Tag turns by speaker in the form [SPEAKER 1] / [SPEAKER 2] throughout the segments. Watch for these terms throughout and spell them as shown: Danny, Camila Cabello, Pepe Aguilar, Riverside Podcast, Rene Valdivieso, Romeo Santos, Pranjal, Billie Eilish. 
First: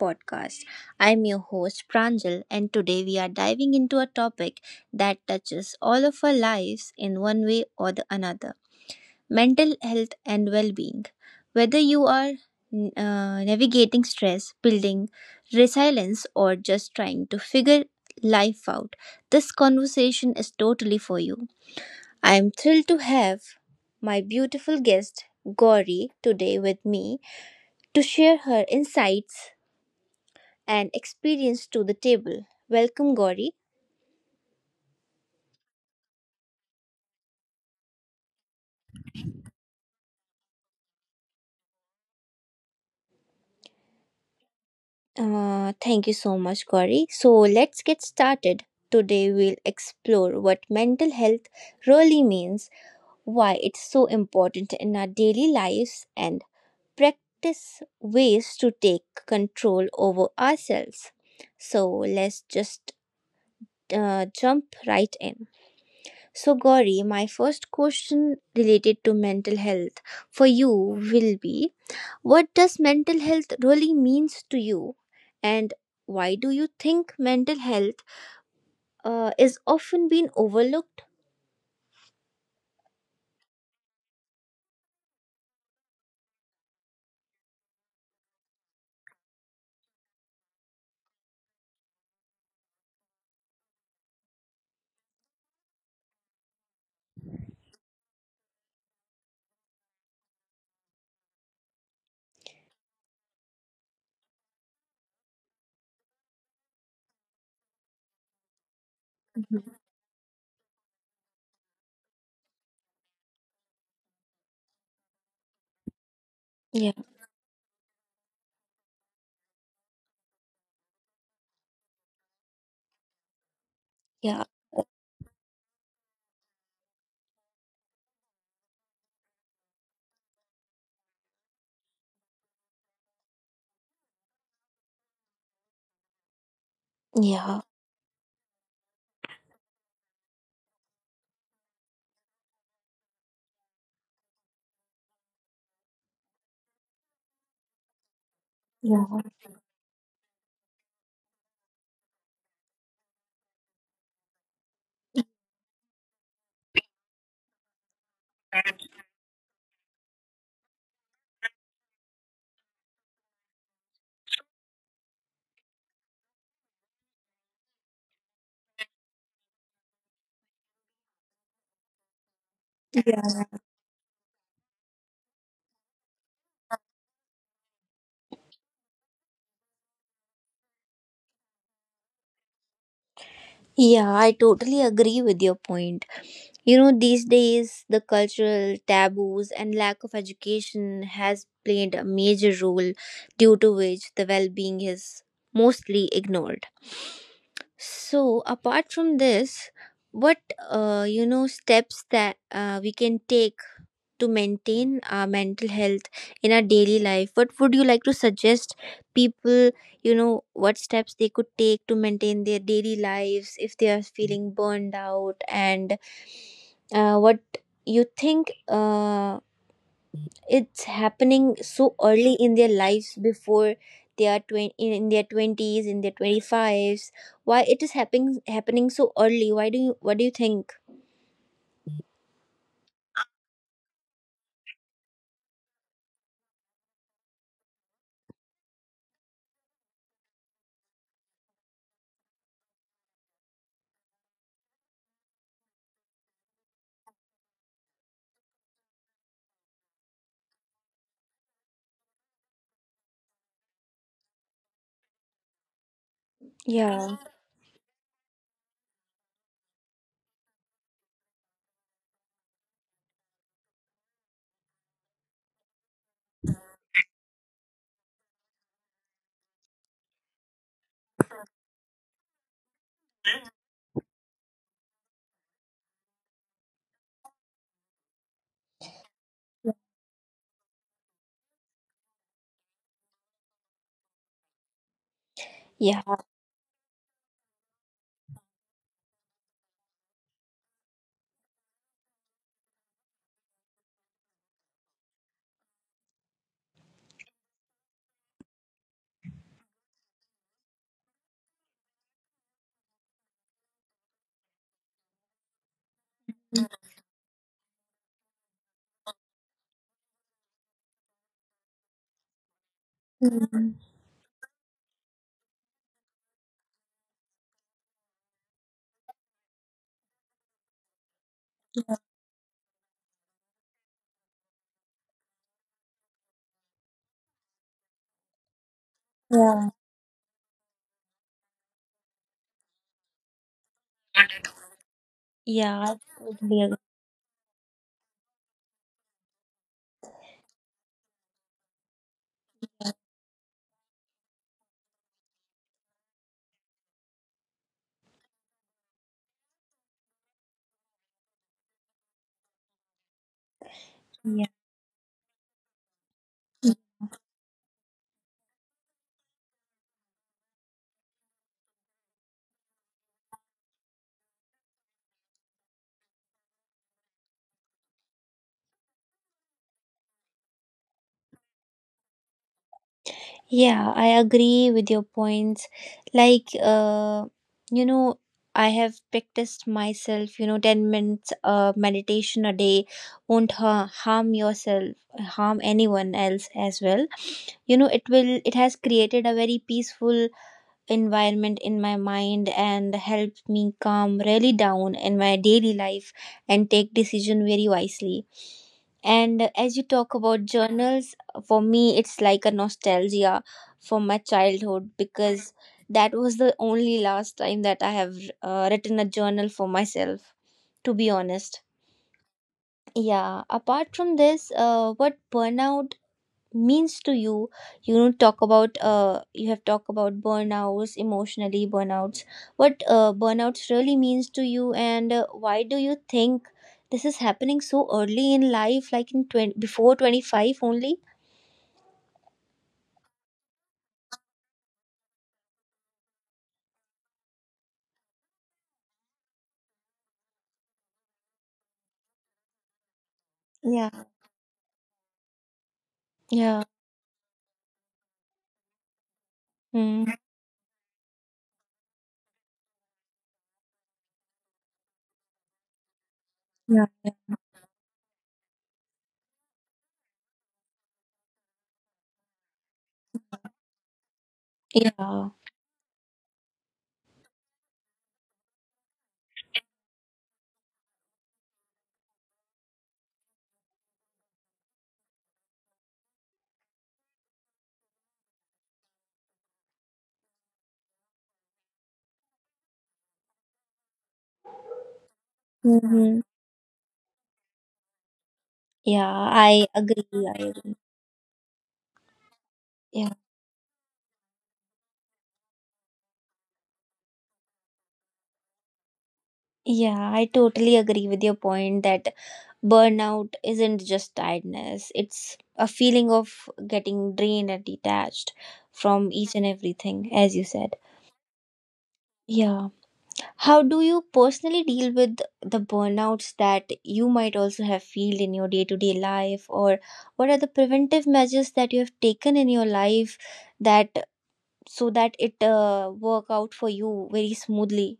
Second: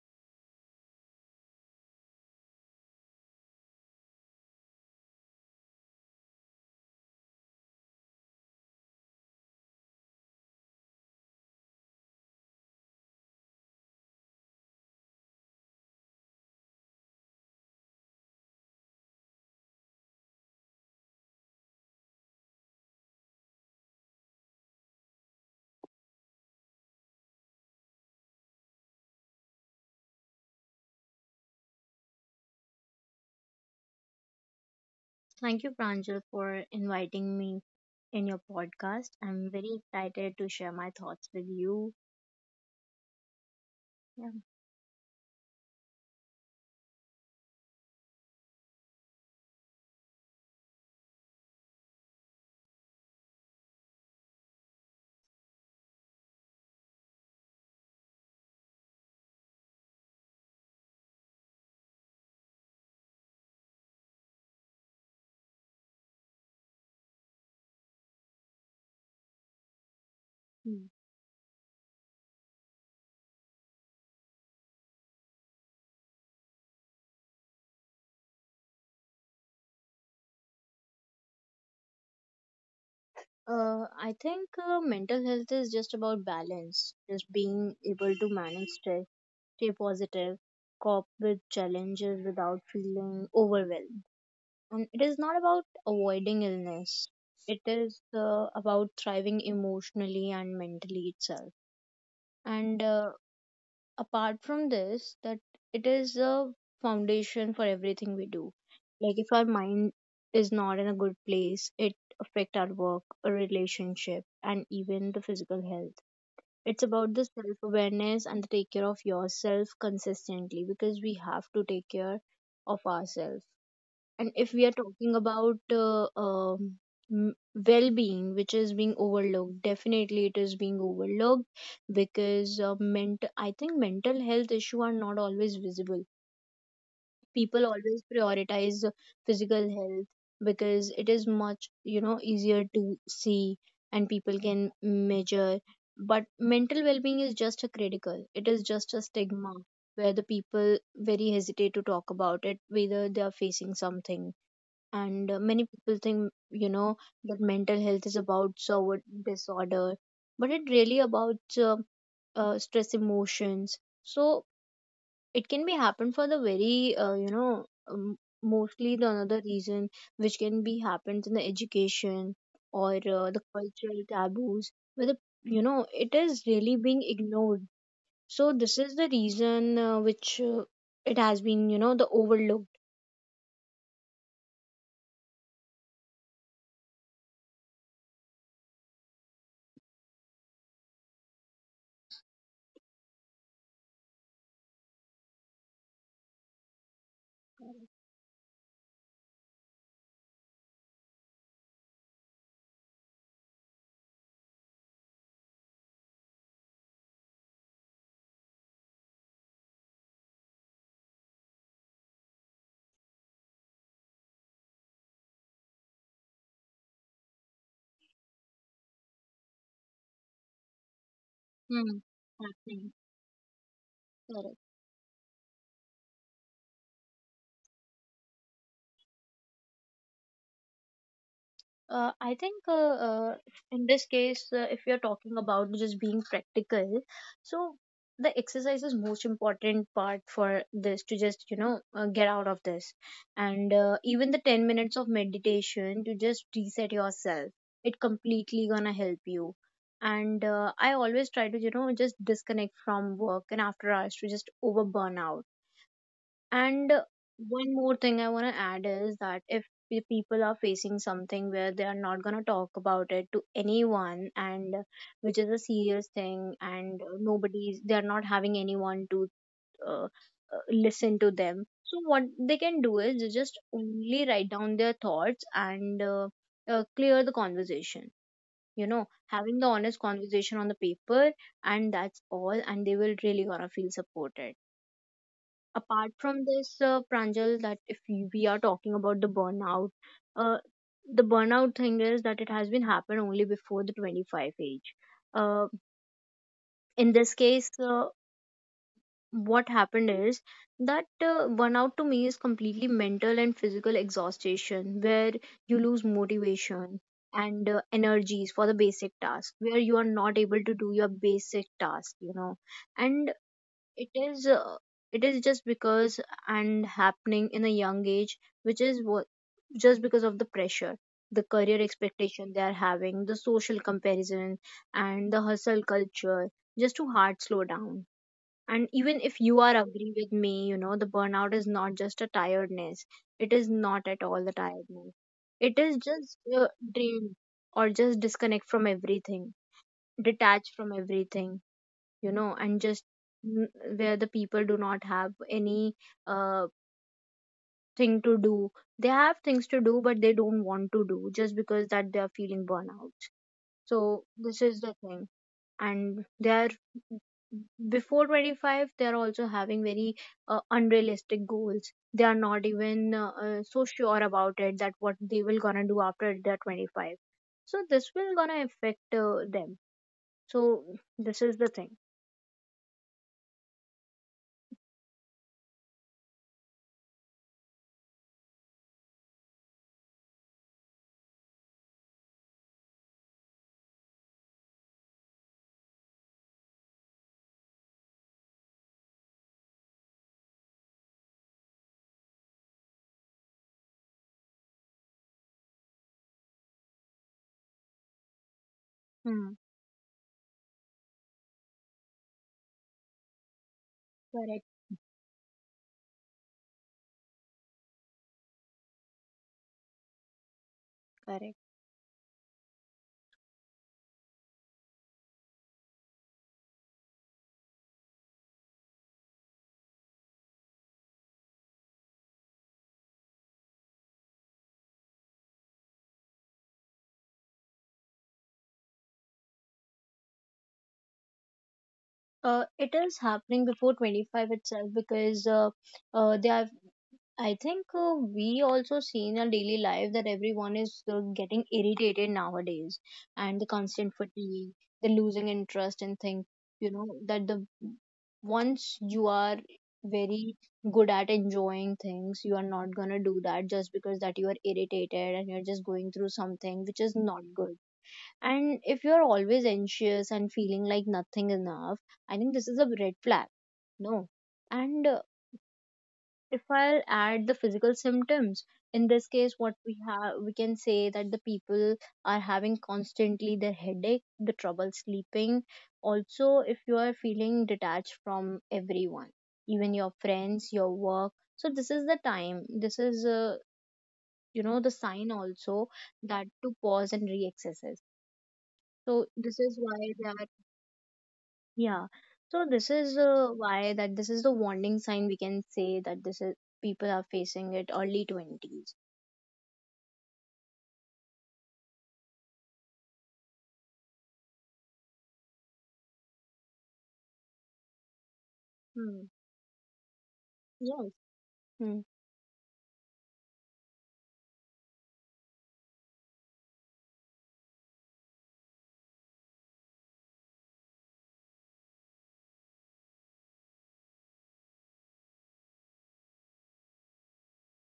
[SPEAKER 1] Podcast. I'm your host, Pranjal, and today we are diving into a topic that touches all of our lives in one way or the another mental health and well being. Whether you are navigating stress, building resilience, or just trying to figure life out, this conversation is totally for you. I am thrilled to have my beautiful guest, Gauri, today with me to share her insights and experience to the table. Welcome, Gauri.
[SPEAKER 2] Thank you, Pranjal, for inviting me in your podcast. I'm very excited to share my thoughts with you. Yeah.
[SPEAKER 1] Thank you so much, Gauri. So, let's get started. Today, we'll explore what mental health really means, why it's so important in our daily lives, and practice ways to take control over ourselves. So, let's just jump right in. So, Gauri, my first question related to mental health for you
[SPEAKER 2] Hmm.
[SPEAKER 1] will be, what does mental health really means to you, and why do you think mental health is often being overlooked?
[SPEAKER 2] I think mental health is just about balance, just being able to manage stress, stay positive, cope with challenges without feeling overwhelmed. And it is not about avoiding illness, it is about thriving emotionally and mentally itself. And apart from this that it is a foundation for everything we do, like if our
[SPEAKER 1] Mhm.
[SPEAKER 2] mind is not in a good place, it affect our work, a relationship, and even the physical health. It's
[SPEAKER 1] Yeah,
[SPEAKER 2] about the self awareness and the take care of yourself consistently, because we have to take care of ourselves. And
[SPEAKER 1] yeah,
[SPEAKER 2] if we are talking about m- well-being, which is being overlooked, definitely it is being overlooked because mental I think mental health issue are not always visible.
[SPEAKER 1] yeah,
[SPEAKER 2] People always prioritize physical health because it is much, you know, easier to see, and people can measure, but mental well-being is just a critical, it is just a
[SPEAKER 1] yeah.
[SPEAKER 2] stigma where the people very hesitate to talk about it whether they are facing something. And many people think, you know, that mental health is about so disorder, but it really about stress, emotions. So it can be happen for the very you know, mostly the another reason, which can be happens in the education or the cultural taboos where, the you know, it is really being ignored. So this is the reason which it has been, you know, the overlooked.
[SPEAKER 1] Yeah, I totally agree with your point. You know, these days, the cultural taboos and lack of education has played a major role, due to which the well being is mostly ignored. So, apart from this, what steps that we can take to maintain our mental health in our daily life? What would you like to suggest people? You know, what steps they could take to maintain their daily lives if they are feeling burned out, and what you think it's happening so
[SPEAKER 2] Hmm.
[SPEAKER 1] early in their
[SPEAKER 2] Happening.
[SPEAKER 1] lives before they are 20,
[SPEAKER 2] Correct.
[SPEAKER 1] in their 20s, in their 25s. Why it is happening so early? Why do you What do you think?
[SPEAKER 2] I think in this case, if you're talking about just being practical, so the exercise is most important part for this to just, you know, get out of this, and even the 10 minutes of meditation to just reset yourself, it completely gonna help you. And I always try to, you know, just disconnect from work and after hours to just over burn out. And
[SPEAKER 1] Yeah.
[SPEAKER 2] one more thing I want to add is that if the people are facing something where they are not going to talk about it to anyone, and which is a serious thing, and nobody's, they are not having anyone to uh, uh, listen to them. So what they can do is they just only write down their thoughts and clear the conversation. You know, having the honest conversation on the paper, and that's all, and they will really gonna feel supported.
[SPEAKER 1] Yeah.
[SPEAKER 2] Apart from this, Pranjal, that if we are talking about uh, the burnout thing is that it has been happened only before the 25 age. Uh, in this case, what happened is that burnout to me is completely mental and physical exhaustion, where you lose motivation and energies for the basic task, where you are not able to do your basic task, you know, and
[SPEAKER 1] Mhm.
[SPEAKER 2] it is uh, it is just because, and happening in a young age, which is what, just because of the pressure, the career expectation they are having, the social comparison and the hustle culture, just to hard slow down. And even if
[SPEAKER 1] Yeah.
[SPEAKER 2] you are agree with me, you know, the burnout is not just a tiredness, it is not at all the tiredness,
[SPEAKER 1] Yeah, I
[SPEAKER 2] it is just
[SPEAKER 1] totally agree.
[SPEAKER 2] a dream, or just disconnect from everything, detach from everything, you know, and just n- where the people do not have any uh thing to do, they have things to do but they don't want to do just because that they are feeling burnout.
[SPEAKER 1] Yeah.
[SPEAKER 2] So this is the thing, and they are, before 25 they are also having very unrealistic goals. They are not even so sure about it that what they will gonna do after they're 25. So this will gonna affect them. So this is the thing.
[SPEAKER 1] Yeah, I agree with your points. Like, you know, I have practiced myself, 10 minutes meditation a day won't harm yourself, harm anyone else as well. You know, it has created a very peaceful environment in my mind, and help me calm really down in my daily life, and take decision very wisely. And as you
[SPEAKER 2] Hmm.
[SPEAKER 1] talk about journals, for me it's like a nostalgia for my childhood,
[SPEAKER 2] correct
[SPEAKER 1] because that was the only last time that I have written a journal for myself, to be honest.
[SPEAKER 2] correct.
[SPEAKER 1] Yeah, apart from this, what burnout means to you. You know, talk about you have talked about burnouts, emotionally burnouts. What burnouts really means to you? And why do you think this is happening so early in life, like in 20 before 25 only?
[SPEAKER 2] It is happening before 25 itself because they have. I think we also see in our daily life that everyone is getting irritated nowadays,
[SPEAKER 1] Yeah.
[SPEAKER 2] and the constant fatigue, the losing interest
[SPEAKER 1] Yeah.
[SPEAKER 2] in things. You know that the, once you
[SPEAKER 1] Mm.
[SPEAKER 2] are very good at enjoying things, you are not gonna do that just because that you are irritated, and you're just going through
[SPEAKER 1] Yeah.
[SPEAKER 2] something which is not good. And if you're always anxious and feeling like nothing enough, I think this is a red flag. No.
[SPEAKER 1] Yeah.
[SPEAKER 2] And if I'll add the physical symptoms, in this case, what we have, we can say that the people are having constantly their headache, the trouble sleeping. Also, if you are feeling detached from everyone, even your friends, your work. So this is the time. This is, you know, the sign
[SPEAKER 1] Hmm.
[SPEAKER 2] also that to pause and re-exercise.
[SPEAKER 1] Yeah,
[SPEAKER 2] So
[SPEAKER 1] I
[SPEAKER 2] this is
[SPEAKER 1] agree. I
[SPEAKER 2] why they
[SPEAKER 1] agree.
[SPEAKER 2] are. Yeah. So
[SPEAKER 1] Yeah,
[SPEAKER 2] this is why that this is the warning sign, we can say that this is people are facing it early 20s.
[SPEAKER 1] yeah, I totally agree with your point that burnout isn't just tiredness, it's a feeling of getting drained and detached from each and
[SPEAKER 2] Hmm.
[SPEAKER 1] everything, as you said.
[SPEAKER 2] Yes.
[SPEAKER 1] Yeah. How do you personally deal with the burnouts that you might also have feel in your day-to-day life, or what are the preventive measures that you have taken in your life that so that it work out for you very smoothly?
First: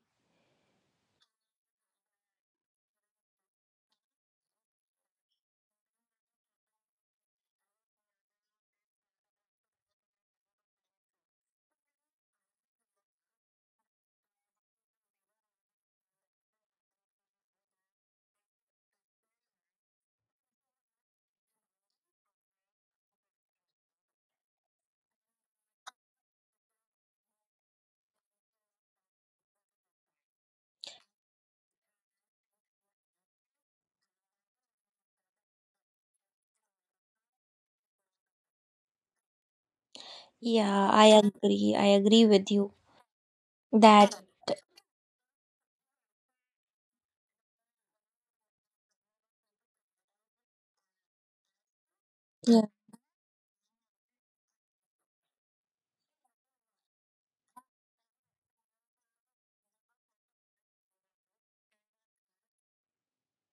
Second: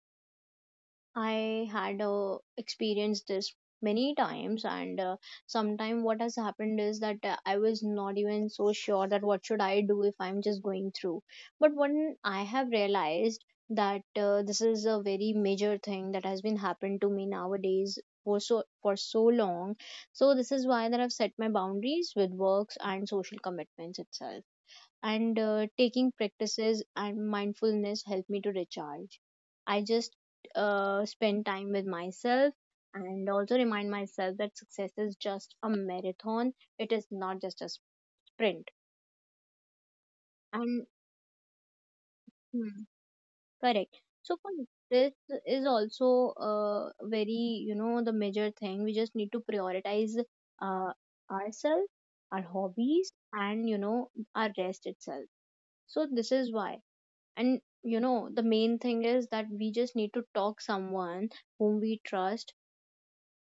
[SPEAKER 2] I had experienced this many times, and sometime what has happened is that I was not even so sure that what should I do if I'm just going through. But when I have realized that this is a very major thing that has been happened to me nowadays for so long, so this is why that I've set my boundaries with works and social commitments itself. And taking practices and mindfulness help me to recharge. I just spend time with myself, and also remind myself that success is just a marathon, it is not just a sprint.
[SPEAKER 1] Yeah,
[SPEAKER 2] And
[SPEAKER 1] I agree. I agree with you
[SPEAKER 2] Hmm, correct,
[SPEAKER 1] that.
[SPEAKER 2] so for this is also uh, very, you know, the major thing, we just need to prioritize uh, ourselves, our
[SPEAKER 1] Yeah.
[SPEAKER 2] hobbies, and you know, our rest itself. So this is why, and you know, the main thing is that we just need to talk someone whom we trust.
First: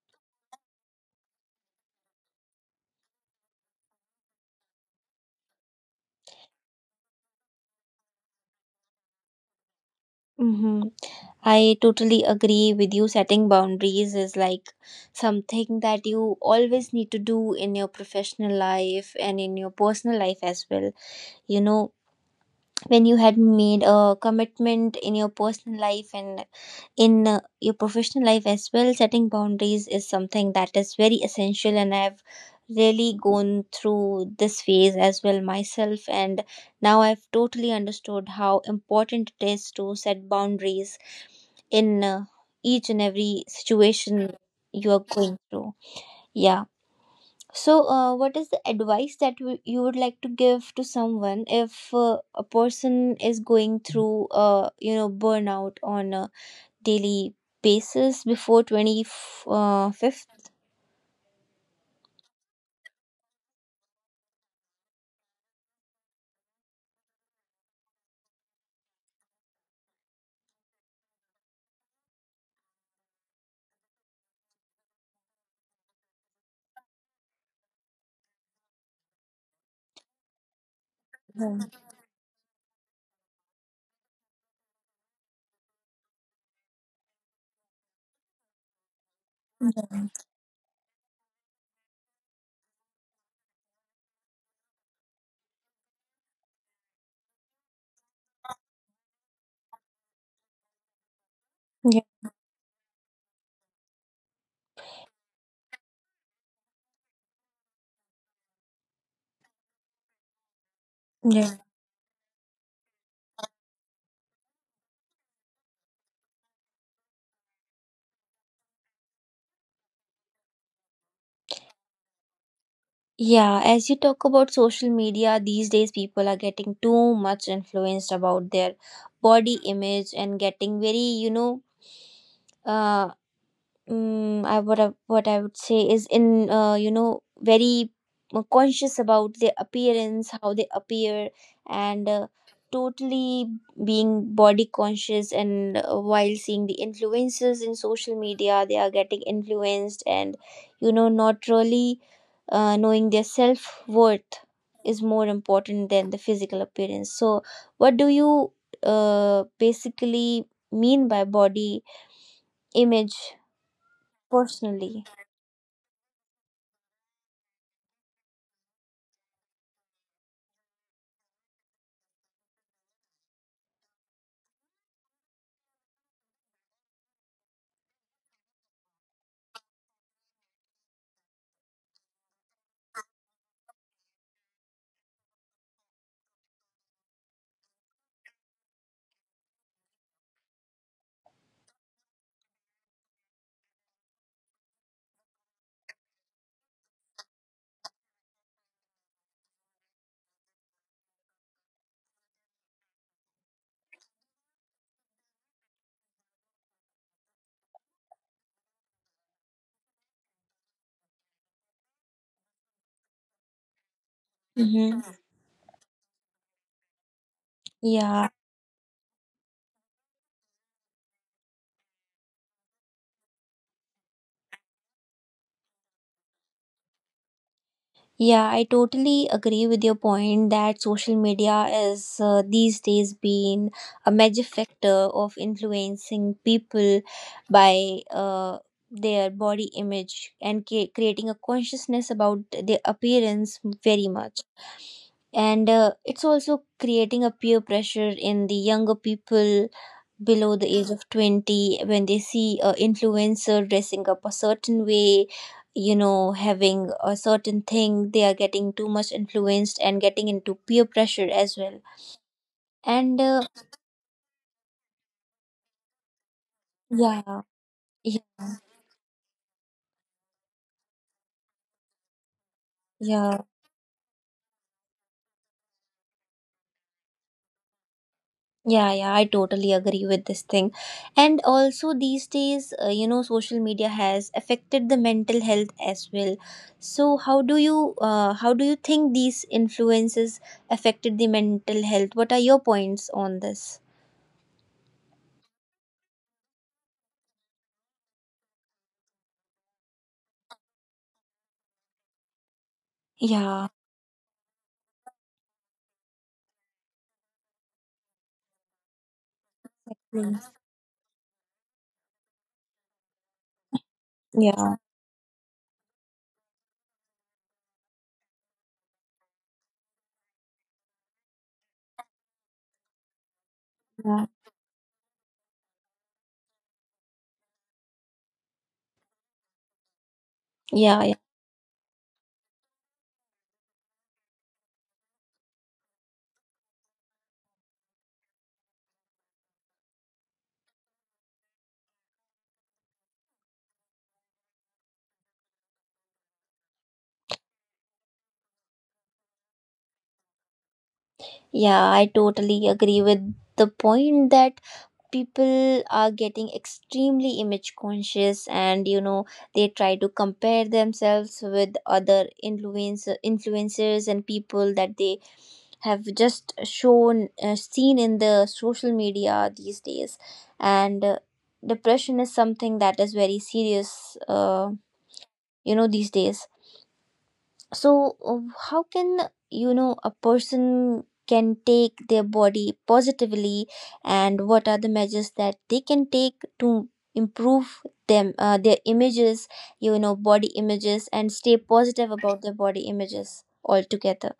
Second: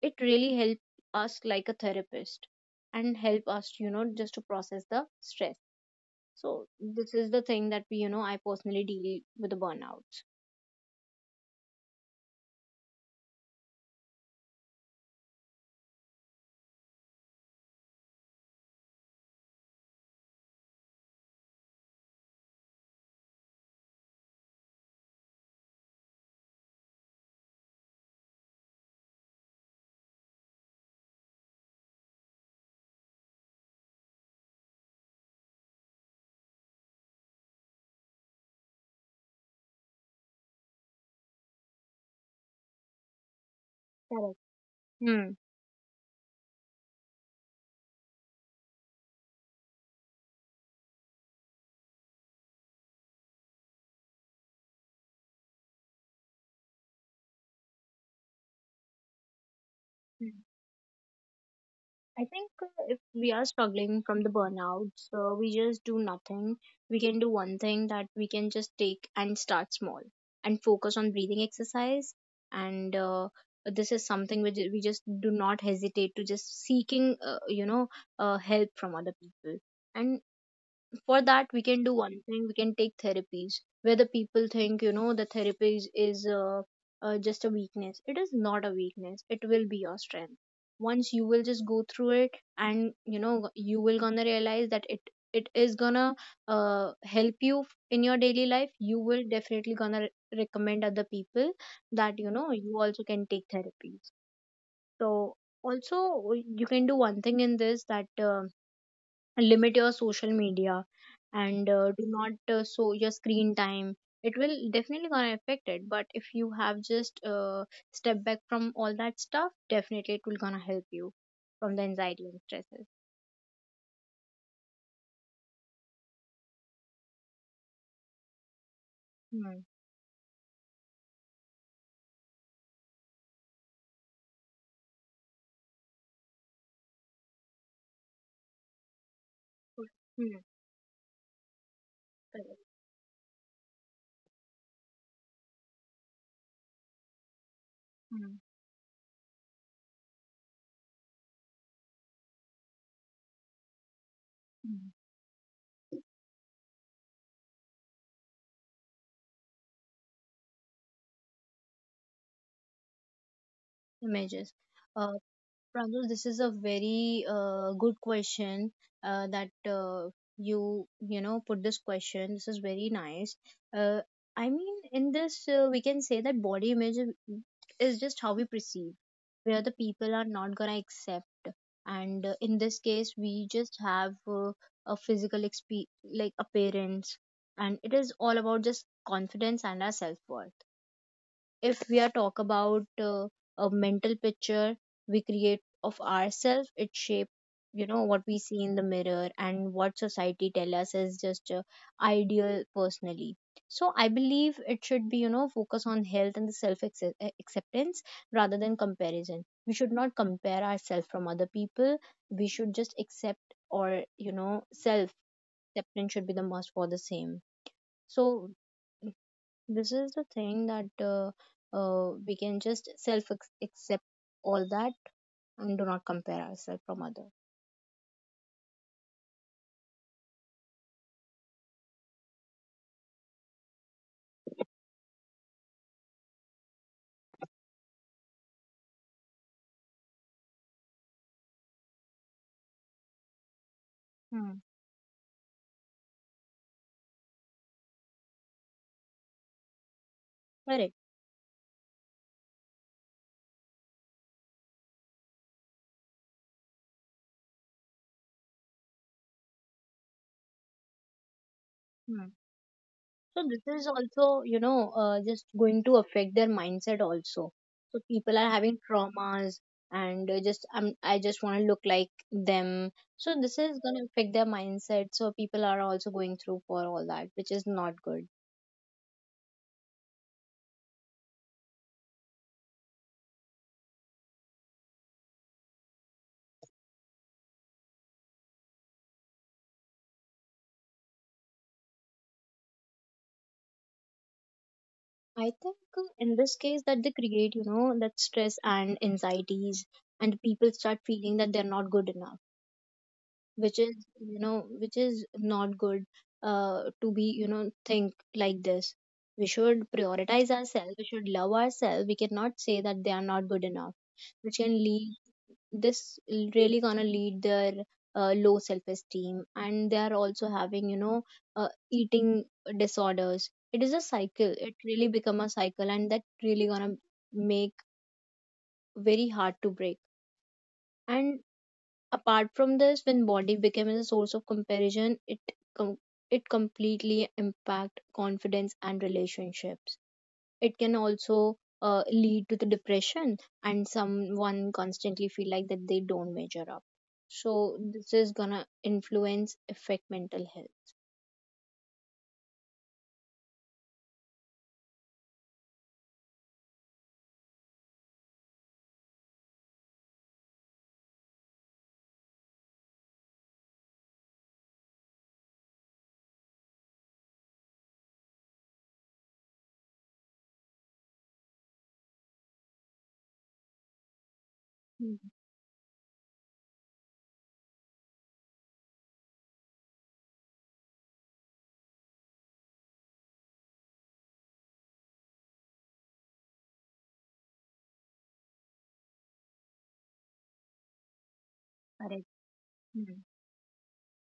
[SPEAKER 2] It really help us, like a therapist, and help us, you know, just to process the stress. So this is the thing that we, you know, I personally deal with the burnouts.
[SPEAKER 1] Mm-hmm. I totally agree with you. Setting boundaries is like something that you always need to do in your professional life and in your personal life as well. You know, when you had made a commitment in your personal life and in your professional life as well, setting boundaries is something that is very essential. And I've really gone through this phase as well myself. And now I've totally understood how important it is to set boundaries in each and every
[SPEAKER 2] Correct.
[SPEAKER 1] situation you are
[SPEAKER 2] Hmm.
[SPEAKER 1] going through. Yeah. So, what is the advice that you would like to give to someone if a person is going through, burnout on a daily basis before 25th?
[SPEAKER 2] I think if we are struggling from the burnout, so we just do nothing. We can do one thing, that we can just take and start small, and focus on breathing exercise. And this is something which we just do not hesitate to just seeking, you know, help from other people. And for that, we
[SPEAKER 1] Yeah.
[SPEAKER 2] can do one thing, we can take therapies where the people think, you know, the therapies is just a weakness. It is not a weakness, it will be your strength. Once you will just go through it, and you know, you will gonna realize that it is gonna uh, help you in your daily life. You will definitely gonna recommend other people
[SPEAKER 1] Yeah.
[SPEAKER 2] that, you know, you also can take therapies. So also you can do one thing in this, that limit your social media,
[SPEAKER 1] Yeah,
[SPEAKER 2] and do not show your screen time. It will definitely gonna affect it, but if you have just step back from all that stuff, definitely it will gonna help you from the anxiety and stresses.
[SPEAKER 1] yeah, as you talk about social media, these days people are getting too much influenced about their
[SPEAKER 2] Hmm.
[SPEAKER 1] body image, and getting very, you know, uh, I what I would say is in very conscious about their appearance,
[SPEAKER 2] Hmm.
[SPEAKER 1] how they appear, and
[SPEAKER 2] Correct.
[SPEAKER 1] totally being body conscious. And while seeing the influencers in social
[SPEAKER 2] Hmm.
[SPEAKER 1] media, they are getting influenced, and not really knowing their self worth
[SPEAKER 2] Hmm.
[SPEAKER 1] is more important than the physical appearance. So, what do you basically mean by body image
[SPEAKER 2] Images.
[SPEAKER 1] personally?
[SPEAKER 2] Uh, Pranjul, this is a very good question that you you know put this question. This is very nice. Uh, I mean, in this we can say that body image is just how we perceive, where the people are not gonna accept, and in this case we just have a physical exp, like appearance, and it is all about just confidence and our self worth. If we are talk about a mental picture we create of ourselves, it shape, you know, what we see in the mirror and what society tell us is just ideal personally. So I believe it should be, you know, focus on health and the self acceptance rather than comparison. We should not compare ourselves from other people. We should just accept, or you know,
[SPEAKER 1] Mm-hmm.
[SPEAKER 2] self acceptance should be the must for the same. So
[SPEAKER 1] Yeah,
[SPEAKER 2] this is the thing that we can just self accept all that, and do not compare ourselves from other.
[SPEAKER 1] yeah, I totally agree with your point that social media is these days been a major factor of influencing people by their body image, and creating a consciousness about their appearance very much.
[SPEAKER 2] Hmm.
[SPEAKER 1] And it's also creating a peer pressure in the younger people below the
[SPEAKER 2] Correct.
[SPEAKER 1] age of 20, when they see a influencer dressing up a certain way, having a certain thing. They are getting too much influenced and getting into peer pressure as well.
[SPEAKER 2] Hmm.
[SPEAKER 1] And
[SPEAKER 2] So this is also, you know, just going to affect their mindset
[SPEAKER 1] yeah,
[SPEAKER 2] also. So people
[SPEAKER 1] yeah,
[SPEAKER 2] are having traumas and just I just want to look like them. So
[SPEAKER 1] yeah,
[SPEAKER 2] this is going to affect their mindset. So people are also going through for all that, which is not good.
[SPEAKER 1] yeah, yeah, I totally agree with this thing. And also these days, social media has affected the mental health as well. So how do you think these influences affected the mental health? What are your points on this?
[SPEAKER 2] I think in this case that they create, you know, that stress and anxieties, and people start feeling that they're not good enough,
[SPEAKER 1] Yeah.
[SPEAKER 2] which is, you know, which is not good to be, you know, think like this. We should
[SPEAKER 1] Mm.
[SPEAKER 2] prioritize ourselves, we should love ourselves. We cannot say that they are not good enough, which can
[SPEAKER 1] Yeah.
[SPEAKER 2] lead this really gonna lead their low self-esteem, and they are also having eating disorders. It is a
[SPEAKER 1] Yeah.
[SPEAKER 2] cycle, it really become a cycle, and that really gonna make very hard to break.
[SPEAKER 1] Yeah. Yeah.
[SPEAKER 2] And apart from this, when body becomes a source of comparison, it com- it completely impact confidence and relationships. It can also lead to the depression, and someone constantly feel like that they don't measure up. So this is gonna influence affect mental health.
[SPEAKER 1] Yeah, I totally agree with the point that people are getting extremely image conscious, and they try to compare themselves with other influencers and people that they have just shown seen in the social media these days. And depression is something that is very serious,
[SPEAKER 2] Hmm.
[SPEAKER 1] these days. So how can a person can take their body positively, and what are the measures that they can take to improve them their images, body images, and stay positive
[SPEAKER 2] Correct.
[SPEAKER 1] about their body images altogether?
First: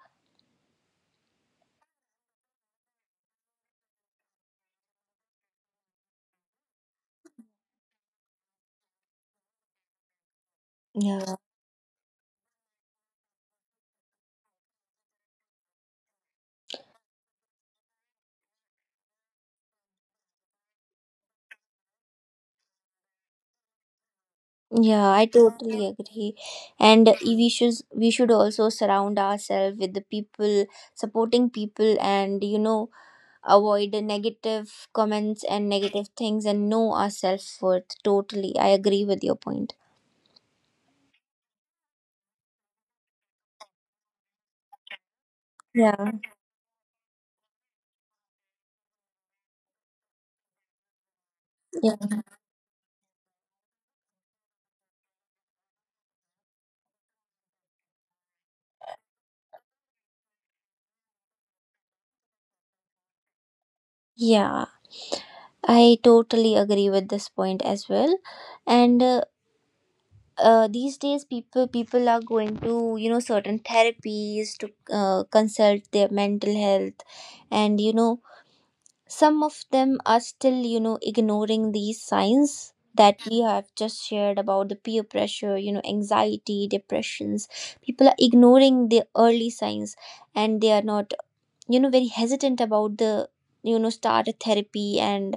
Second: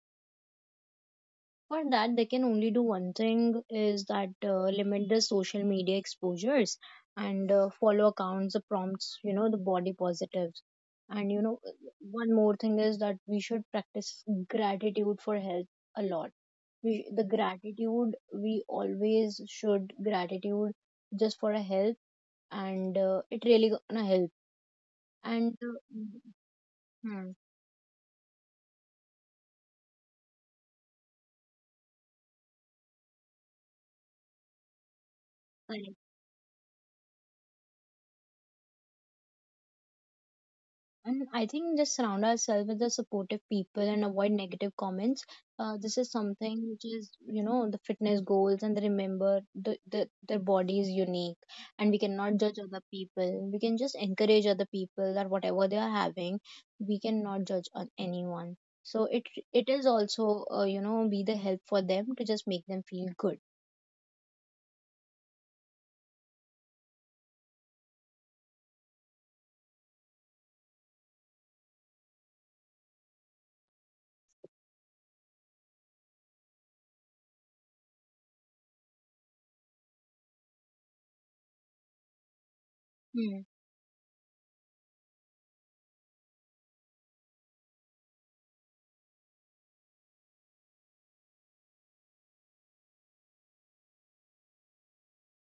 [SPEAKER 2] For that, they can only do one thing is that limit the social media exposures, and follow accounts the prompts, you know, the body positives. And
[SPEAKER 1] Yeah,
[SPEAKER 2] you know, one more thing is that we should practice gratitude for health a lot. We, the gratitude we always should gratitude just for a help, and it really gonna help.
[SPEAKER 1] yeah, I
[SPEAKER 2] And
[SPEAKER 1] totally agree. And
[SPEAKER 2] hmm.
[SPEAKER 1] we should, also surround ourselves with the people supporting people, and avoid negative comments and negative things, and know our self-worth. Totally, I agree with your point.
[SPEAKER 2] And I think just surround ourselves with the supportive people and avoid negative comments. This is
[SPEAKER 1] Yeah.
[SPEAKER 2] something which is, you know, the fitness goals and the remember the their body is unique, and we
[SPEAKER 1] Yeah,
[SPEAKER 2] cannot judge other people. We can just encourage other people that whatever they are having, we cannot judge on anyone. So it is also, you know, be the help for them to just make them feel good.
[SPEAKER 1] yeah, I totally agree with this point as well. And these days, people are going to certain therapies to consult their mental health. And some of them are still, ignoring these signs that
[SPEAKER 2] Hmm.
[SPEAKER 1] we have just shared about the peer pressure, anxiety, depressions. People are ignoring the early signs, and they are not, very hesitant about the, start a therapy. And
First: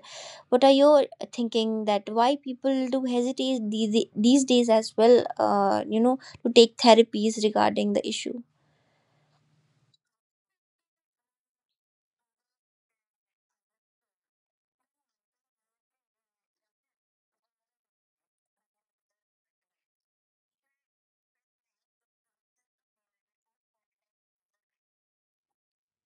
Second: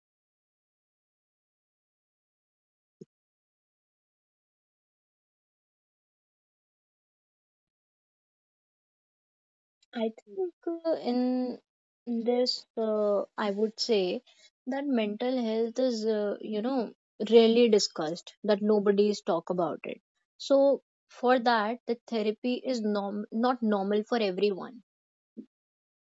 [SPEAKER 1] what are your thinking that why people do hesitate these days as well, to take therapies regarding the issue?
[SPEAKER 2] I think in this, I would say that mental health is, you know, rarely discussed, that nobody is talk about it. So for that, the therapy is norm not normal for everyone.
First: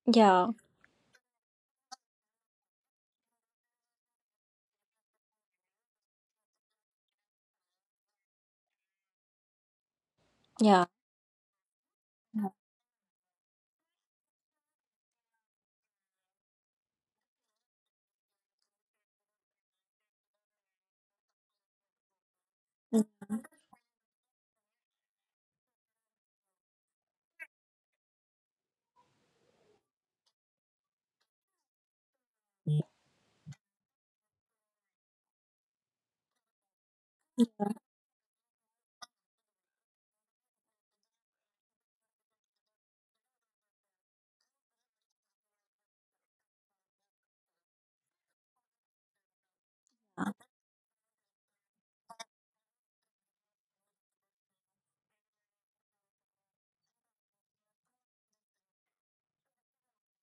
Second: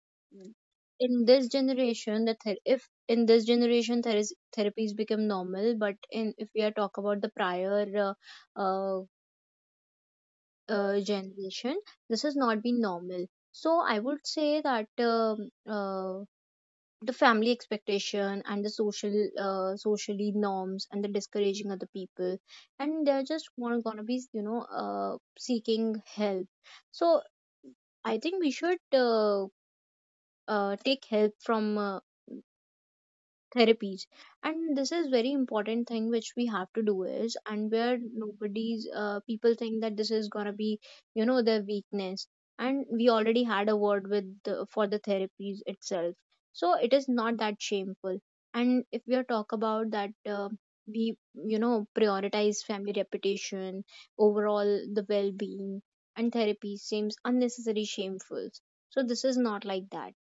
[SPEAKER 1] Yeah,
[SPEAKER 2] Mm. In this generation, the ther if in this generation there is therapies become normal, but in if we are talk about the prior uh,
[SPEAKER 1] yeah,
[SPEAKER 2] generation, this has not been normal. So I would say that uh, the family expectation and the social socially norms and the discouraging other people, and they're just want gonna be, you know, seeking help. So I think we should take help from therapies. And this is very important thing which we have to do is, and where nobody's people think that this is gonna be, you know, their weakness. And we already had a word with the, for the therapies itself, so it is not that shameful. And if we are talk about that, we, you know, prioritize family reputation overall the well-being, and therapy seems unnecessary shameful. So this is not like that.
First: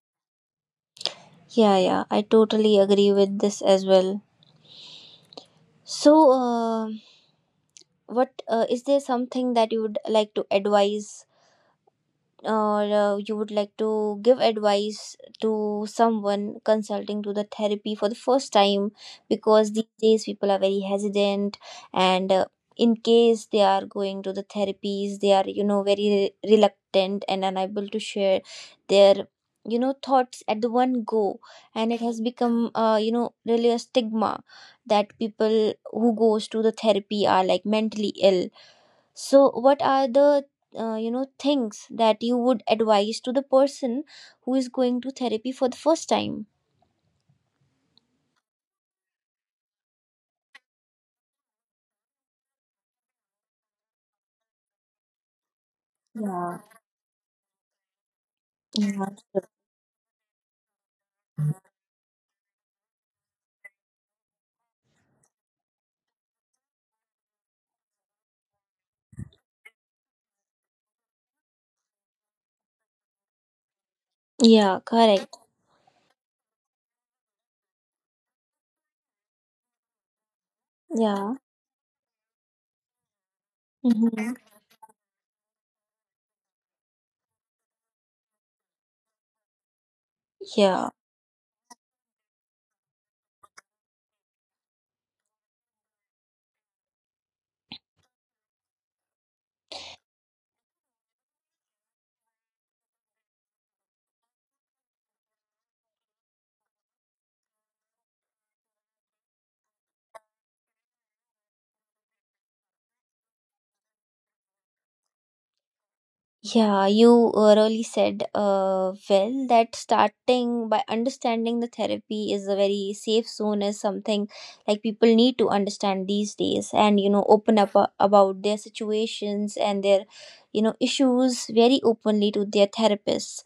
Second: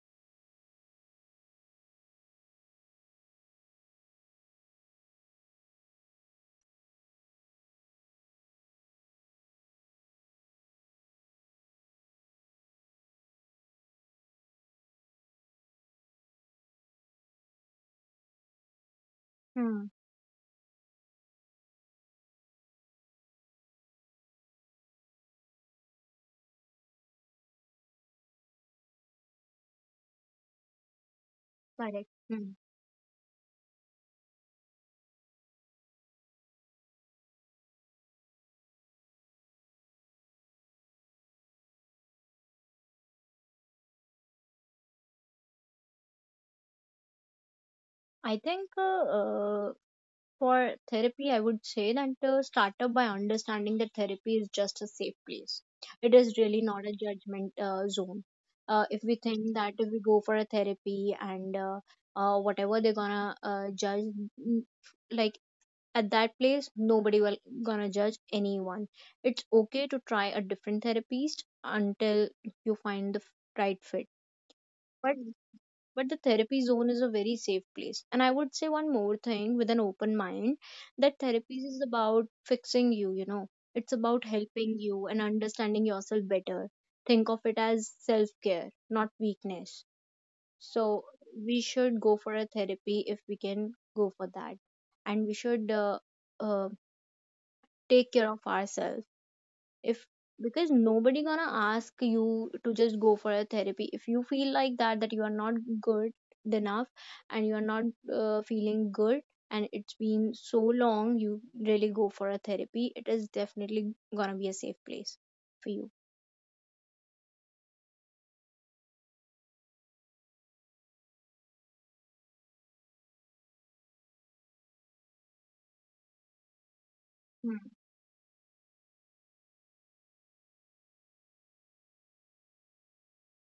[SPEAKER 1] yeah, yeah, I totally agree with this as well. So, what is there something that you would like to advise, or you would like to give advice to someone consulting to the therapy for the first time, because these
[SPEAKER 2] Hmm.
[SPEAKER 1] days people are very hesitant. And in case they are going to the therapies, they are very reluctant and unable to share their thoughts at the one go. And it
[SPEAKER 2] Correct.
[SPEAKER 1] has become really a stigma, that people who goes to the therapy are like mentally ill. So, what are the things that you would advise to the person who is going to therapy for the first time?
[SPEAKER 2] I think for therapy, I would say that start up by understanding that therapy is just a safe place. It is
[SPEAKER 1] Yeah.
[SPEAKER 2] really not a judgment zone.
[SPEAKER 1] Yeah.
[SPEAKER 2] If we think that if we go for a therapy, and whatever they're gonna judge, mm, like at that place, nobody will gonna judge anyone. It's okay to try a different therapist until you find the right fit.
[SPEAKER 1] Yeah,
[SPEAKER 2] But
[SPEAKER 1] correct.
[SPEAKER 2] but the therapy zone is a very safe place. And I would say one more thing, with an open mind, that
[SPEAKER 1] Yeah.
[SPEAKER 2] therapy is about fixing you, you know, it's about
[SPEAKER 1] Hmm.
[SPEAKER 2] helping you and understanding yourself better. Think of it as self care, not weakness.
[SPEAKER 1] Yeah.
[SPEAKER 2] So we should go for a therapy if we can go for that. And we should uh, take care of ourselves if, because nobody gonna ask you to just go for a therapy if you feel like that that you are not good enough, and you are not feeling good, and it's been so long you really go for a therapy. It is definitely gonna be a safe place for you.
[SPEAKER 1] Yeah, you really said well, that starting by understanding the therapy is a very safe zone is something like people need to understand these days, and open up about their situations and their issues very openly to their therapists.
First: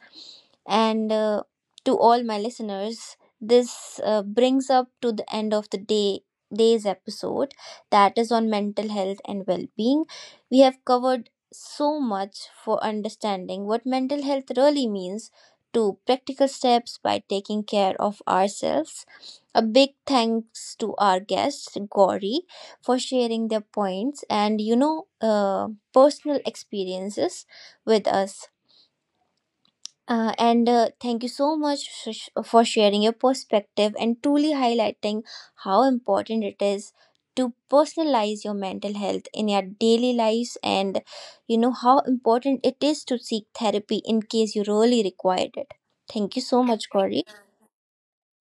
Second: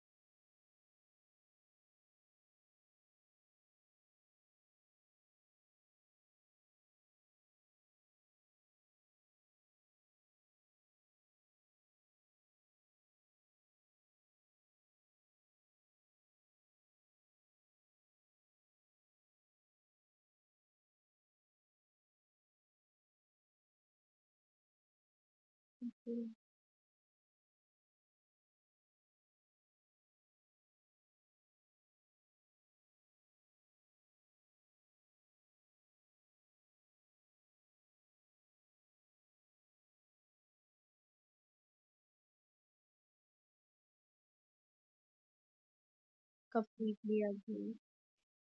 [SPEAKER 1] And to all my listeners, this brings up to the end of the day's episode, that is on mental health and well-being. We have covered so much, for understanding what mental health really means, to practical steps by taking care of ourselves. A big thanks to our guest, Gauri, for sharing their points and,
[SPEAKER 2] Hmm.
[SPEAKER 1] personal experiences with us. And thank you so much, for sharing your perspective, and truly highlighting how important it is to personalize your mental health in your daily lives, and you know how important it is to seek therapy in case you really required it. Thank you so much,
[SPEAKER 2] Completely
[SPEAKER 1] Corey.
[SPEAKER 2] agree.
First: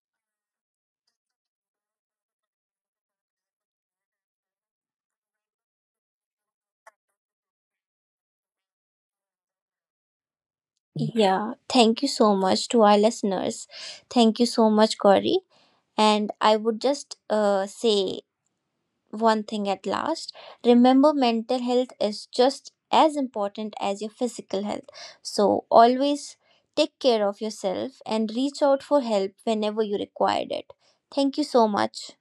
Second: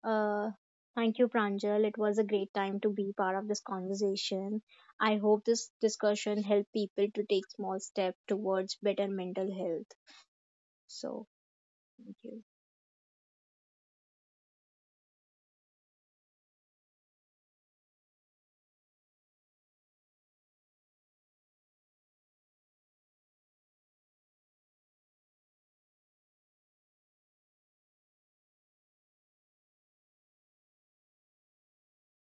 [SPEAKER 2] uh, Thank you, Pranjal. It was a great time to be part of this conversation. I hope this discussion helped people to take small steps towards better mental health. So,
[SPEAKER 1] Yeah, thank you
[SPEAKER 2] thank
[SPEAKER 1] so
[SPEAKER 2] you.
[SPEAKER 1] much to our listeners. Thank you so much, Corey. And I would just say one thing at last. Remember, mental health is just as important as your physical health, so always take care of yourself and reach out for help whenever you required it. Thank you so much.